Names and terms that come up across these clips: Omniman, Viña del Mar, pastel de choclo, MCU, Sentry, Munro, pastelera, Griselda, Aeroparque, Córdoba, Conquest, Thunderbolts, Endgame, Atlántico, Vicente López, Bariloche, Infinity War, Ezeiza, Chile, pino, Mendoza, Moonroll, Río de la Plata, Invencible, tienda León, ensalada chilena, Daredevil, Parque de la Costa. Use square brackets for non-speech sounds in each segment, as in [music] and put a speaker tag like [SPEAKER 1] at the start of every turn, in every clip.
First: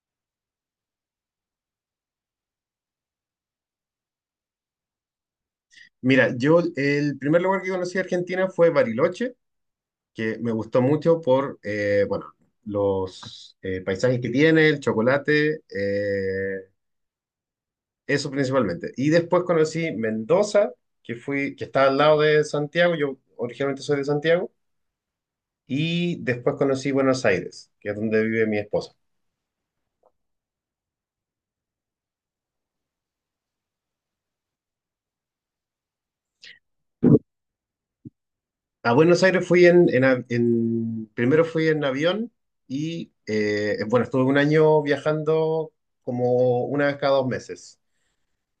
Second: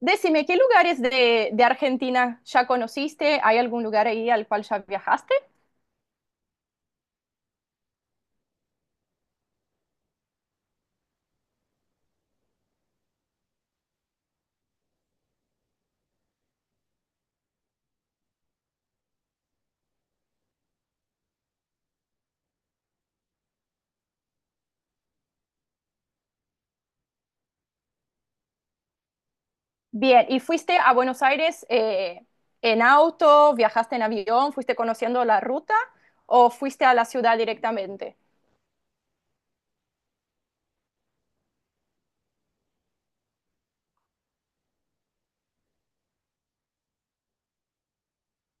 [SPEAKER 1] Decime, ¿qué lugares de Argentina ya conociste? ¿Hay algún lugar ahí al cual ya viajaste?
[SPEAKER 2] Mira, yo el primer lugar que conocí de Argentina fue Bariloche, que me gustó mucho por, bueno, los paisajes que tiene, el chocolate, eso principalmente. Y después conocí Mendoza, que fui, que está al lado de Santiago. Yo originalmente soy de Santiago, y después conocí Buenos Aires, que es donde vive mi esposa.
[SPEAKER 1] Bien, ¿y fuiste a Buenos Aires en auto? ¿Viajaste en avión? ¿Fuiste conociendo la ruta? ¿O fuiste a la ciudad directamente?
[SPEAKER 2] A Buenos Aires fui primero fui en avión y bueno, estuve un año viajando como una vez cada dos meses.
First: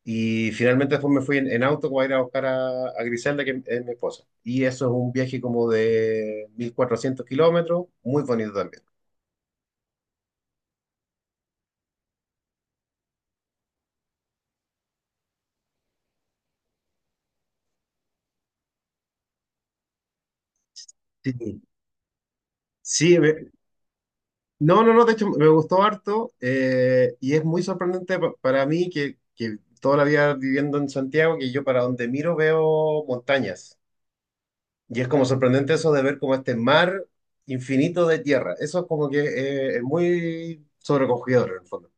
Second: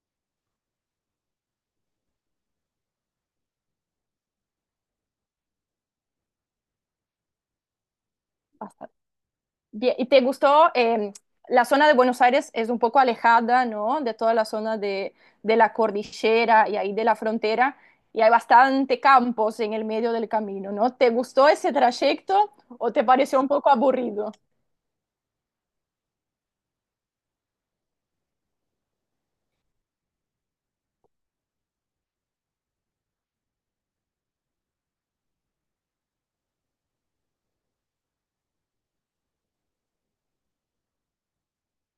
[SPEAKER 2] Y finalmente después me fui en auto para ir a buscar a Griselda, que es mi esposa. Y eso es un viaje como de 1400 km, muy bonito también.
[SPEAKER 1] Bastante. Bien, ¿y te gustó? La zona de Buenos Aires es un poco alejada, ¿no? De toda la zona de la cordillera y ahí de la frontera, y hay bastante campos en el medio del camino, ¿no? ¿Te
[SPEAKER 2] Sí.
[SPEAKER 1] gustó ese trayecto o te
[SPEAKER 2] Sí,
[SPEAKER 1] pareció un poco aburrido?
[SPEAKER 2] no, no, no, de hecho me gustó harto, y es muy sorprendente para mí que toda la vida viviendo en Santiago, que yo para donde miro veo montañas. Y es como sorprendente eso de ver como este mar infinito de tierra. Eso es como que es muy sobrecogedor en el fondo.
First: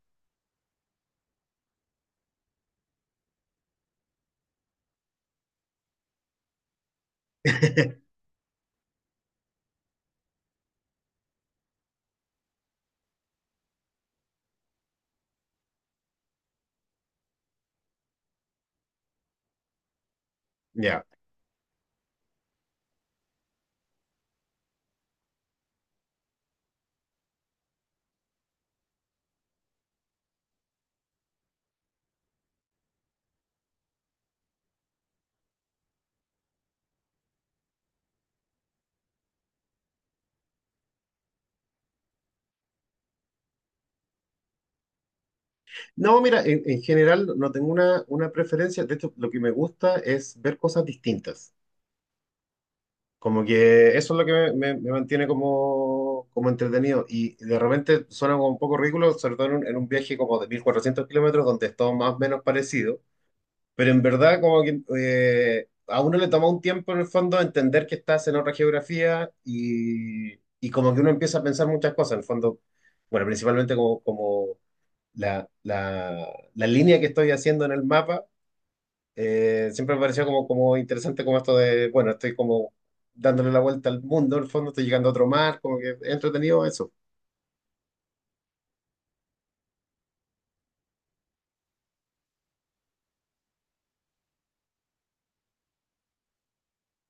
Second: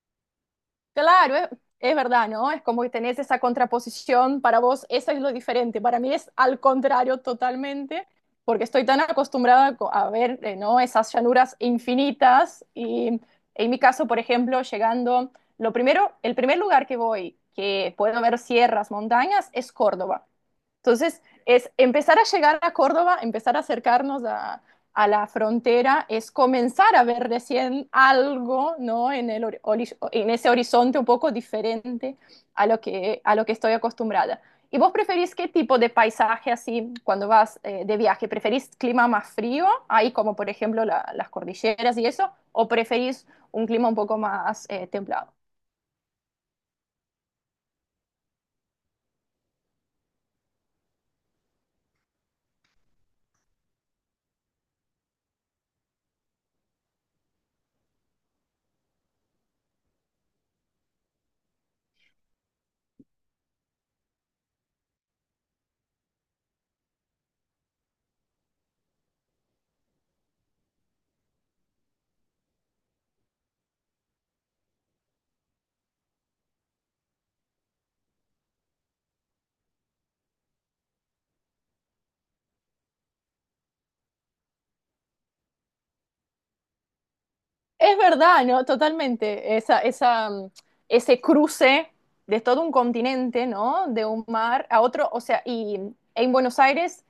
[SPEAKER 1] Claro, es verdad, ¿no? Es como que tenés esa contraposición, para vos eso es lo diferente, para mí es al contrario totalmente,
[SPEAKER 2] [laughs]
[SPEAKER 1] porque estoy tan acostumbrada a ver, ¿no? Esas llanuras infinitas y en mi caso, por ejemplo, llegando, lo primero, el primer lugar que voy, que puedo ver sierras, montañas, es Córdoba.
[SPEAKER 2] Ya.
[SPEAKER 1] Entonces, es empezar a llegar a Córdoba, empezar a acercarnos a la frontera, es comenzar a ver recién algo, ¿no? En en ese horizonte un poco diferente a a lo que estoy acostumbrada. ¿Y vos preferís qué tipo de paisaje así cuando vas de viaje? ¿Preferís clima más frío, ahí como por ejemplo las cordilleras y eso? ¿O preferís un clima un poco más templado?
[SPEAKER 2] No, mira, en general no tengo una preferencia. De hecho, lo que me gusta es ver cosas distintas. Como que eso es lo que me mantiene como, como entretenido. Y de repente suena como un poco ridículo, sobre todo en en un viaje como de 1400 kilómetros, donde es todo más o menos parecido. Pero en verdad, como que a uno le toma un tiempo en el fondo entender que estás en otra geografía, y como que uno empieza a pensar muchas cosas. En el fondo, bueno, principalmente como, como la línea que estoy haciendo en el mapa, siempre me pareció como, como interesante como esto de, bueno, estoy como dándole la vuelta al mundo. En el fondo estoy llegando a otro mar, como que es entretenido eso.
[SPEAKER 1] Es verdad, ¿no? Totalmente. Ese cruce de todo un continente, ¿no? De un mar a otro. O sea, y en Buenos Aires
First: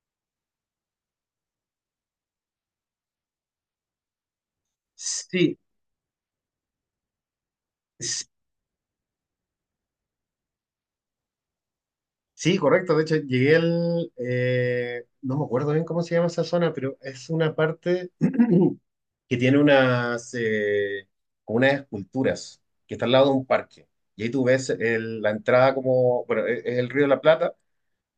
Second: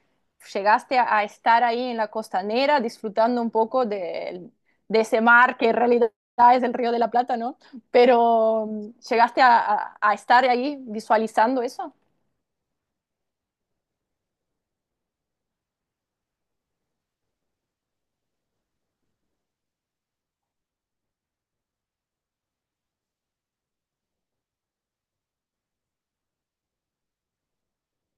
[SPEAKER 1] llegaste a estar ahí en la costanera disfrutando un poco de ese mar
[SPEAKER 2] Sí,
[SPEAKER 1] que en realidad es el Río de la Plata, ¿no?
[SPEAKER 2] s-
[SPEAKER 1] Pero llegaste a estar ahí visualizando eso.
[SPEAKER 2] sí, correcto. De hecho, llegué al, no me acuerdo bien cómo se llama esa zona, pero es una parte [clears throat] que tiene unas, como unas esculturas que está al lado de un parque. Y ahí tú ves la entrada como, bueno, es el Río de la Plata,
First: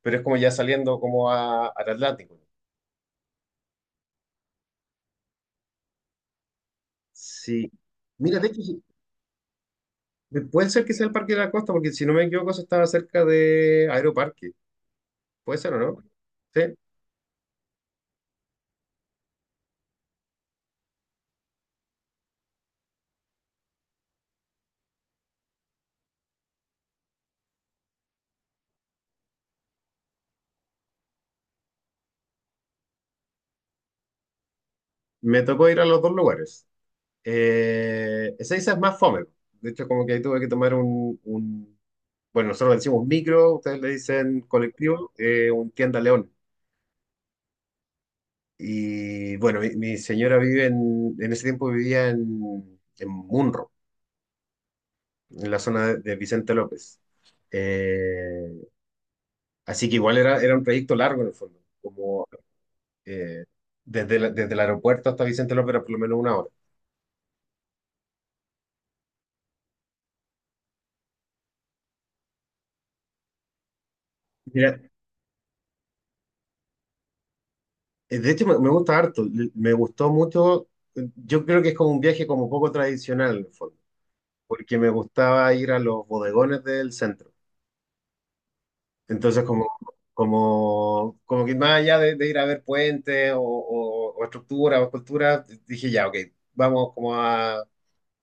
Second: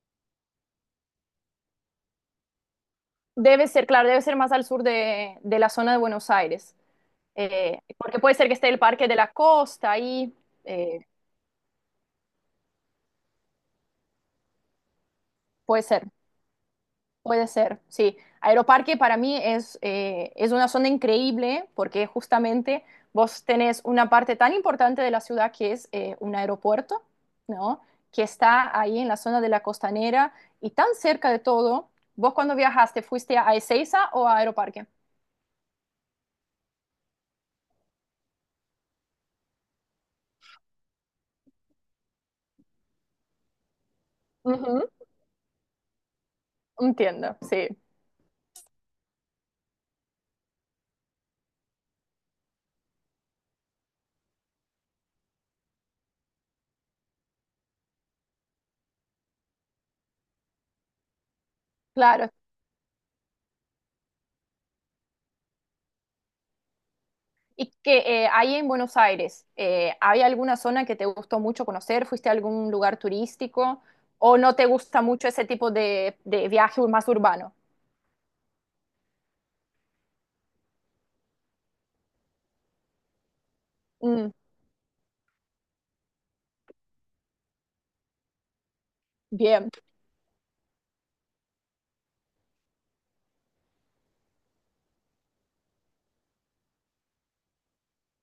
[SPEAKER 2] pero es como ya saliendo como a, al Atlántico.
[SPEAKER 1] Debe ser, claro, debe ser más al sur de la zona de Buenos Aires.
[SPEAKER 2] Sí.
[SPEAKER 1] Porque puede
[SPEAKER 2] Mira,
[SPEAKER 1] ser
[SPEAKER 2] de
[SPEAKER 1] que
[SPEAKER 2] hecho,
[SPEAKER 1] esté el
[SPEAKER 2] sí,
[SPEAKER 1] Parque de la Costa ahí.
[SPEAKER 2] puede ser que
[SPEAKER 1] eh,
[SPEAKER 2] sea el Parque de la Costa, porque si no me equivoco, eso estaba cerca de Aeroparque. ¿Puede ser o
[SPEAKER 1] Puede
[SPEAKER 2] no?
[SPEAKER 1] ser.
[SPEAKER 2] Sí.
[SPEAKER 1] Puede ser, sí. Aeroparque para mí es una zona increíble porque justamente vos tenés una parte tan importante de la ciudad que es un aeropuerto, ¿no? Que está ahí en la zona de la costanera y tan cerca de todo. ¿Vos cuando viajaste fuiste a Ezeiza o a Aeroparque?
[SPEAKER 2] Me tocó ir a los dos lugares. Ezeiza es más fome. De hecho, como que ahí tuve que tomar bueno, nosotros le decimos micro, ustedes le dicen
[SPEAKER 1] Ujú.
[SPEAKER 2] colectivo, un tienda León.
[SPEAKER 1] Entiendo, sí.
[SPEAKER 2] Y bueno, mi señora vive en ese tiempo vivía en Munro, en la zona de Vicente López. Eh, así que igual era, era un trayecto largo en el fondo, como
[SPEAKER 1] Claro.
[SPEAKER 2] eh, desde, desde el aeropuerto hasta Vicente López era por lo menos una hora.
[SPEAKER 1] Y que ahí en Buenos Aires, ¿hay alguna zona que te gustó mucho conocer? ¿Fuiste a algún lugar turístico? ¿O no te
[SPEAKER 2] Mira,
[SPEAKER 1] gusta mucho ese tipo de viaje más urbano?
[SPEAKER 2] de hecho me, me gustó mucho, yo creo que es como un viaje como poco tradicional en el fondo,
[SPEAKER 1] Mm,
[SPEAKER 2] porque me gustaba ir a los bodegones del centro. Entonces como,
[SPEAKER 1] bien,
[SPEAKER 2] como, como que más allá de ir a ver puentes o estructuras o esculturas, dije ya, ok, vamos como a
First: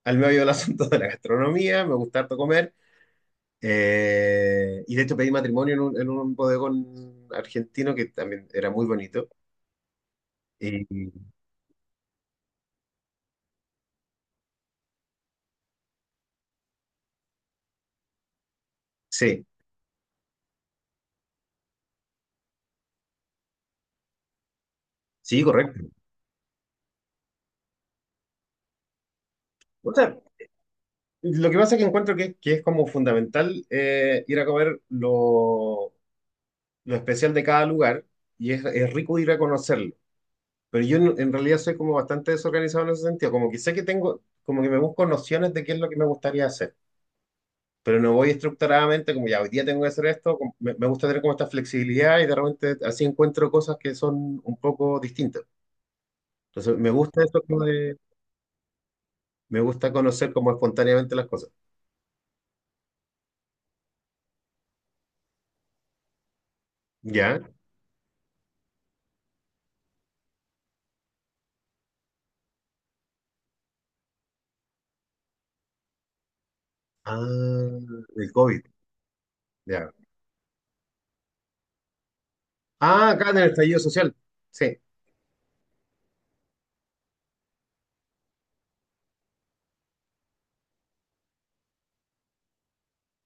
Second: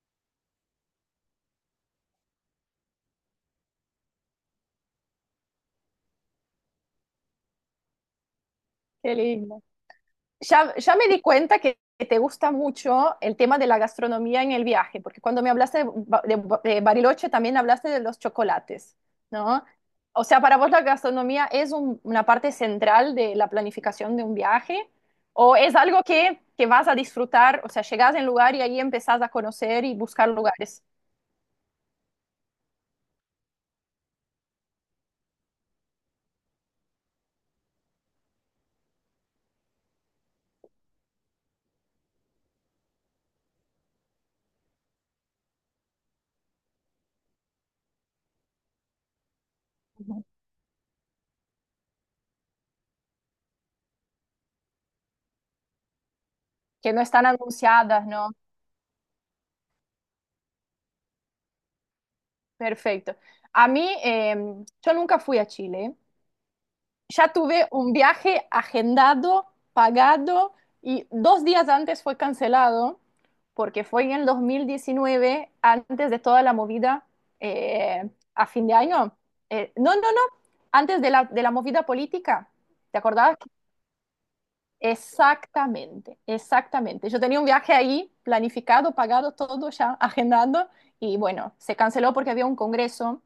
[SPEAKER 2] al medio del asunto de la gastronomía, me gusta harto comer. Y de hecho pedí matrimonio en en un bodegón argentino que también era muy
[SPEAKER 1] qué
[SPEAKER 2] bonito.
[SPEAKER 1] lindo. Ya,
[SPEAKER 2] Y,
[SPEAKER 1] ya me di cuenta que te gusta mucho el tema de la gastronomía en el viaje, porque cuando me hablaste de Bariloche también hablaste de los chocolates,
[SPEAKER 2] sí,
[SPEAKER 1] ¿no? O sea, para vos la gastronomía es una parte central de la planificación de un viaje,
[SPEAKER 2] sí,
[SPEAKER 1] o es
[SPEAKER 2] correcto.
[SPEAKER 1] algo que vas a disfrutar, o sea, llegás en lugar y ahí empezás a conocer
[SPEAKER 2] O
[SPEAKER 1] y
[SPEAKER 2] sea,
[SPEAKER 1] buscar lugares
[SPEAKER 2] lo que pasa es que encuentro que es como fundamental, ir a comer lo especial de cada lugar, y es rico ir a conocerlo. Pero yo en realidad soy como bastante desorganizado en ese sentido, como que sé que tengo, como que me busco nociones de qué es lo que me gustaría hacer. Pero no voy estructuradamente como ya hoy día tengo que hacer esto, me, me gusta tener como esta flexibilidad, y de repente así encuentro cosas que son un poco distintas. Entonces me
[SPEAKER 1] que no
[SPEAKER 2] gusta
[SPEAKER 1] están
[SPEAKER 2] eso como de,
[SPEAKER 1] anunciadas, ¿no?
[SPEAKER 2] me gusta conocer como espontáneamente las cosas.
[SPEAKER 1] Perfecto. A mí, yo nunca fui a Chile. Ya
[SPEAKER 2] ¿Ya?
[SPEAKER 1] tuve un viaje agendado, pagado y dos días antes fue cancelado porque fue en el 2019, antes de toda la movida
[SPEAKER 2] Ah,
[SPEAKER 1] eh,
[SPEAKER 2] el
[SPEAKER 1] a
[SPEAKER 2] COVID,
[SPEAKER 1] fin de año.
[SPEAKER 2] ya.
[SPEAKER 1] No, no, no, antes de de la movida política. ¿Te
[SPEAKER 2] Ah, acá
[SPEAKER 1] acordabas?
[SPEAKER 2] en el estallido social. Sí,
[SPEAKER 1] Exactamente, exactamente. Yo tenía un viaje ahí planificado, pagado todo ya, agendando y bueno, se canceló porque había un congreso.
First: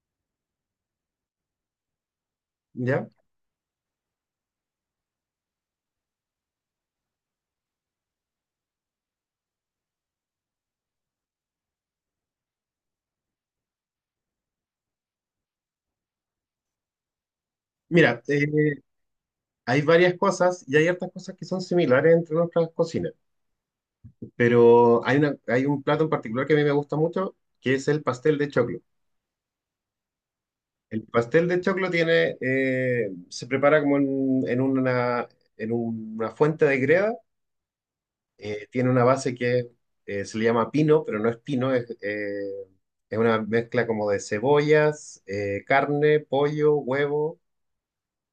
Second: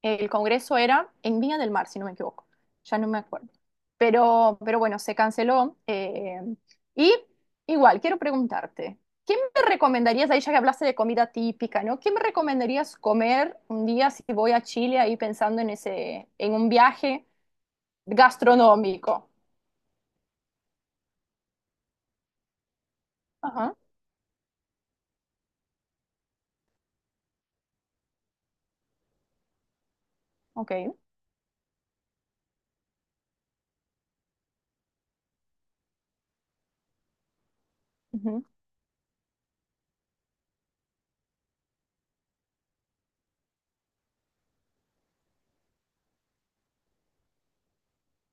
[SPEAKER 1] El congreso era en Viña del Mar, si no me equivoco. Ya
[SPEAKER 2] ¿ya?
[SPEAKER 1] no me acuerdo. Pero bueno, se canceló. Y igual, quiero preguntarte, ¿qué me recomendarías, ahí ya que hablaste de comida típica, ¿no? ¿Qué me recomendarías comer un día si voy a Chile ahí pensando en ese, en un viaje
[SPEAKER 2] Mira,
[SPEAKER 1] gastronómico?
[SPEAKER 2] hay varias cosas y hay hartas cosas que son similares entre nuestras cocinas,
[SPEAKER 1] Ajá,
[SPEAKER 2] pero hay una, hay un plato en particular que a mí me gusta mucho, que es el pastel de choclo.
[SPEAKER 1] ok.
[SPEAKER 2] El pastel de choclo tiene, se prepara como en una fuente de greda.
[SPEAKER 1] Ujú,
[SPEAKER 2] Tiene una base que se le llama pino, pero no es pino, es una mezcla como de cebollas, carne, pollo, huevo,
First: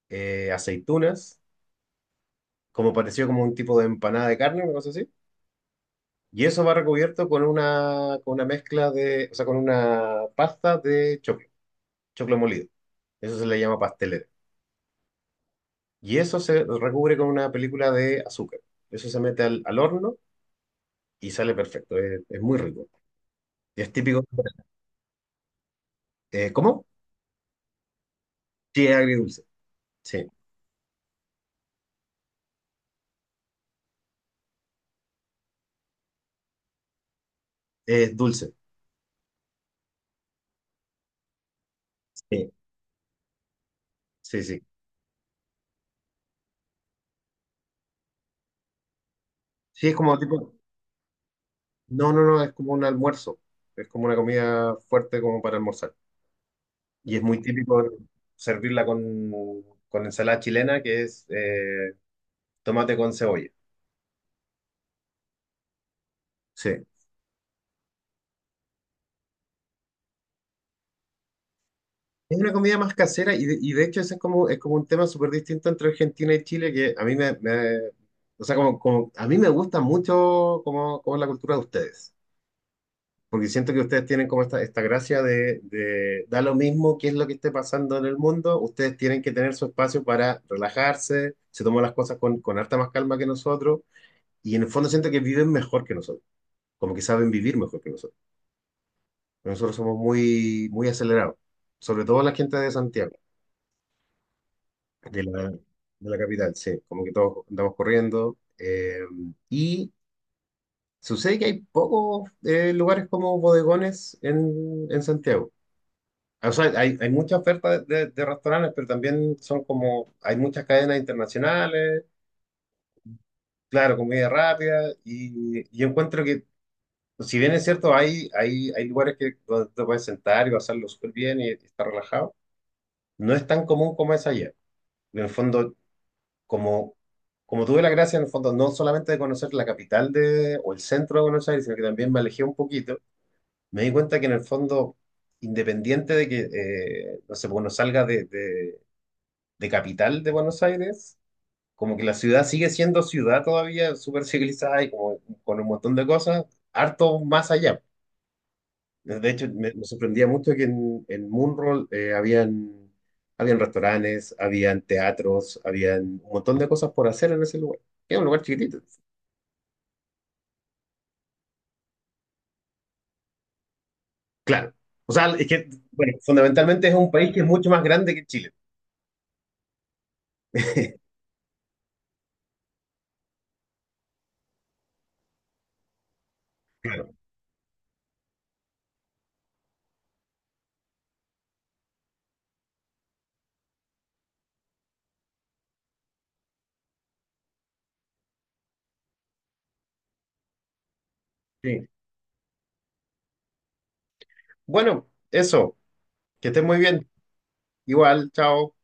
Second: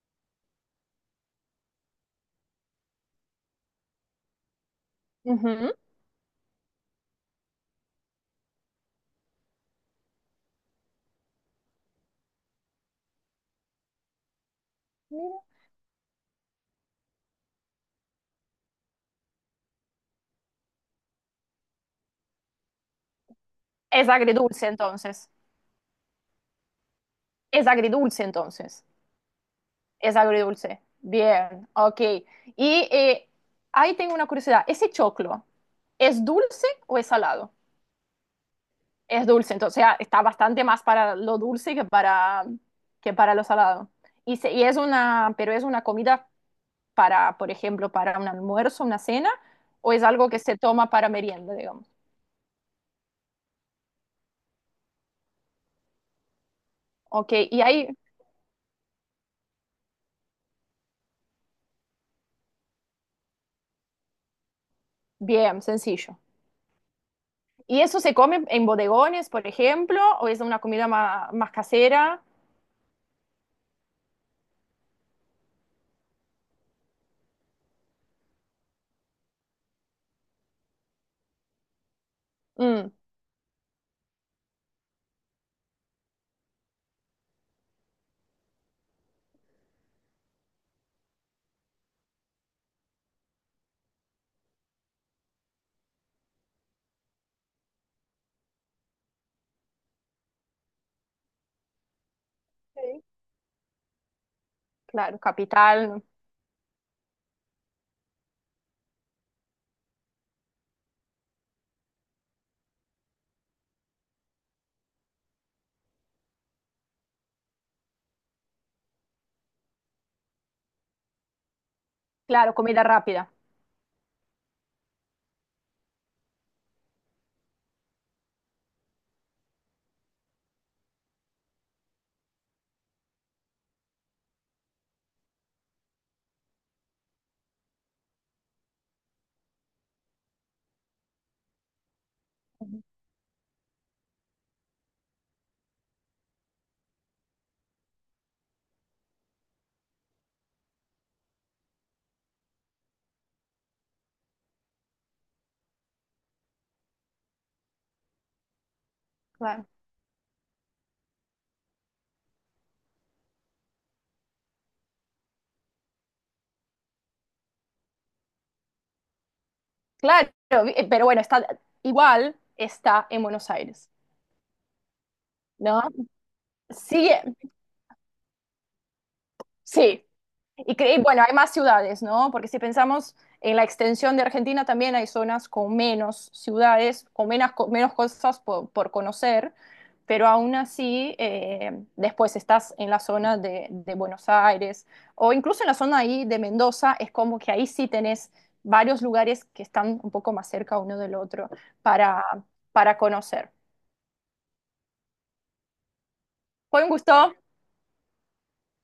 [SPEAKER 2] aceitunas, como pareció como un tipo de empanada de carne, una cosa así.
[SPEAKER 1] ujú.
[SPEAKER 2] Y eso va recubierto con una mezcla de, o sea, con una pasta de choclo, choclo molido. Eso se le llama pastelera.
[SPEAKER 1] Mira.
[SPEAKER 2] Y eso se recubre con una película de azúcar. Eso se mete al horno y sale perfecto. Es muy rico. Y es
[SPEAKER 1] Es
[SPEAKER 2] típico.
[SPEAKER 1] agridulce entonces.
[SPEAKER 2] ¿Cómo?
[SPEAKER 1] Es agridulce
[SPEAKER 2] Sí,
[SPEAKER 1] entonces.
[SPEAKER 2] es agridulce.
[SPEAKER 1] Es
[SPEAKER 2] Sí,
[SPEAKER 1] agridulce. Bien, ok. Y ahí tengo una curiosidad. ¿Ese choclo es dulce o es salado?
[SPEAKER 2] es dulce.
[SPEAKER 1] Es dulce, entonces ah, está bastante más para lo dulce
[SPEAKER 2] Sí,
[SPEAKER 1] que para lo salado. Y,
[SPEAKER 2] sí, sí.
[SPEAKER 1] y es una, pero es una comida para, por ejemplo, para un almuerzo, una cena,
[SPEAKER 2] Sí,
[SPEAKER 1] o
[SPEAKER 2] es
[SPEAKER 1] es
[SPEAKER 2] como
[SPEAKER 1] algo que
[SPEAKER 2] tipo.
[SPEAKER 1] se toma para merienda, digamos.
[SPEAKER 2] No, no, no, es como un almuerzo. Es como una comida fuerte como para almorzar. Y es
[SPEAKER 1] Ok,
[SPEAKER 2] muy
[SPEAKER 1] y ahí,
[SPEAKER 2] típico servirla con ensalada chilena, que es tomate con cebolla.
[SPEAKER 1] bien, sencillo.
[SPEAKER 2] Sí.
[SPEAKER 1] ¿Y eso se come en bodegones, por ejemplo, o es una comida más casera?
[SPEAKER 2] Es una comida más casera, y de hecho ese es como un tema súper distinto entre Argentina y Chile que a mí o sea, como, a mí me gusta mucho como, como la cultura de ustedes,
[SPEAKER 1] Mm,
[SPEAKER 2] porque siento que ustedes tienen como esta gracia de da lo mismo qué es lo que esté pasando en el mundo. Ustedes tienen que tener su espacio para relajarse, se toman las cosas con harta más calma que nosotros, y en el fondo siento que viven mejor que nosotros, como que saben vivir mejor que nosotros. Nosotros somos muy, muy acelerados, sobre todo la gente de
[SPEAKER 1] ok.
[SPEAKER 2] Santiago.
[SPEAKER 1] Claro, capital.
[SPEAKER 2] De la capital, sí, como que todos andamos corriendo. Y sucede que hay pocos lugares como bodegones en Santiago. O sea, hay mucha oferta de, de restaurantes, pero también son como, hay muchas cadenas internacionales,
[SPEAKER 1] Claro, comida rápida.
[SPEAKER 2] claro, comida rápida, y encuentro que, si bien es cierto, hay lugares que, donde te puedes sentar y pasarlo súper bien y estar relajado, no es tan común como es allá. En el fondo, como, como tuve la gracia en el fondo no solamente de conocer la capital de, o el centro de Buenos Aires, sino que también me alejé un
[SPEAKER 1] Ujú.
[SPEAKER 2] poquito, me di cuenta que en el fondo, independiente de que, no sé, pues, uno salga de capital de Buenos Aires, como que la ciudad sigue siendo ciudad todavía, súper civilizada y como, con un montón de cosas, harto más allá. De hecho,
[SPEAKER 1] Claro.
[SPEAKER 2] me sorprendía mucho que en Moonroll habían, habían restaurantes, habían teatros, habían un montón de cosas por hacer en ese lugar. Es un lugar chiquitito,
[SPEAKER 1] Claro, pero bueno, está igual, está en Buenos Aires,
[SPEAKER 2] claro. O sea, es que,
[SPEAKER 1] ¿no?
[SPEAKER 2] bueno, fundamentalmente es
[SPEAKER 1] Sí,
[SPEAKER 2] un país que es mucho más grande que Chile.
[SPEAKER 1] sí. Y, y
[SPEAKER 2] [laughs]
[SPEAKER 1] bueno, hay más ciudades, ¿no? Porque si pensamos en la extensión de Argentina, también hay zonas con menos ciudades,
[SPEAKER 2] Claro,
[SPEAKER 1] con menos, menos cosas por conocer, pero aún así, después estás en la zona de Buenos Aires o incluso en la zona ahí de Mendoza, es como que ahí sí tenés varios lugares que están un poco más cerca uno del otro
[SPEAKER 2] sí.
[SPEAKER 1] para, para conocer.
[SPEAKER 2] Bueno, eso, que estén muy
[SPEAKER 1] Fue un
[SPEAKER 2] bien.
[SPEAKER 1] gusto.
[SPEAKER 2] Igual, chao.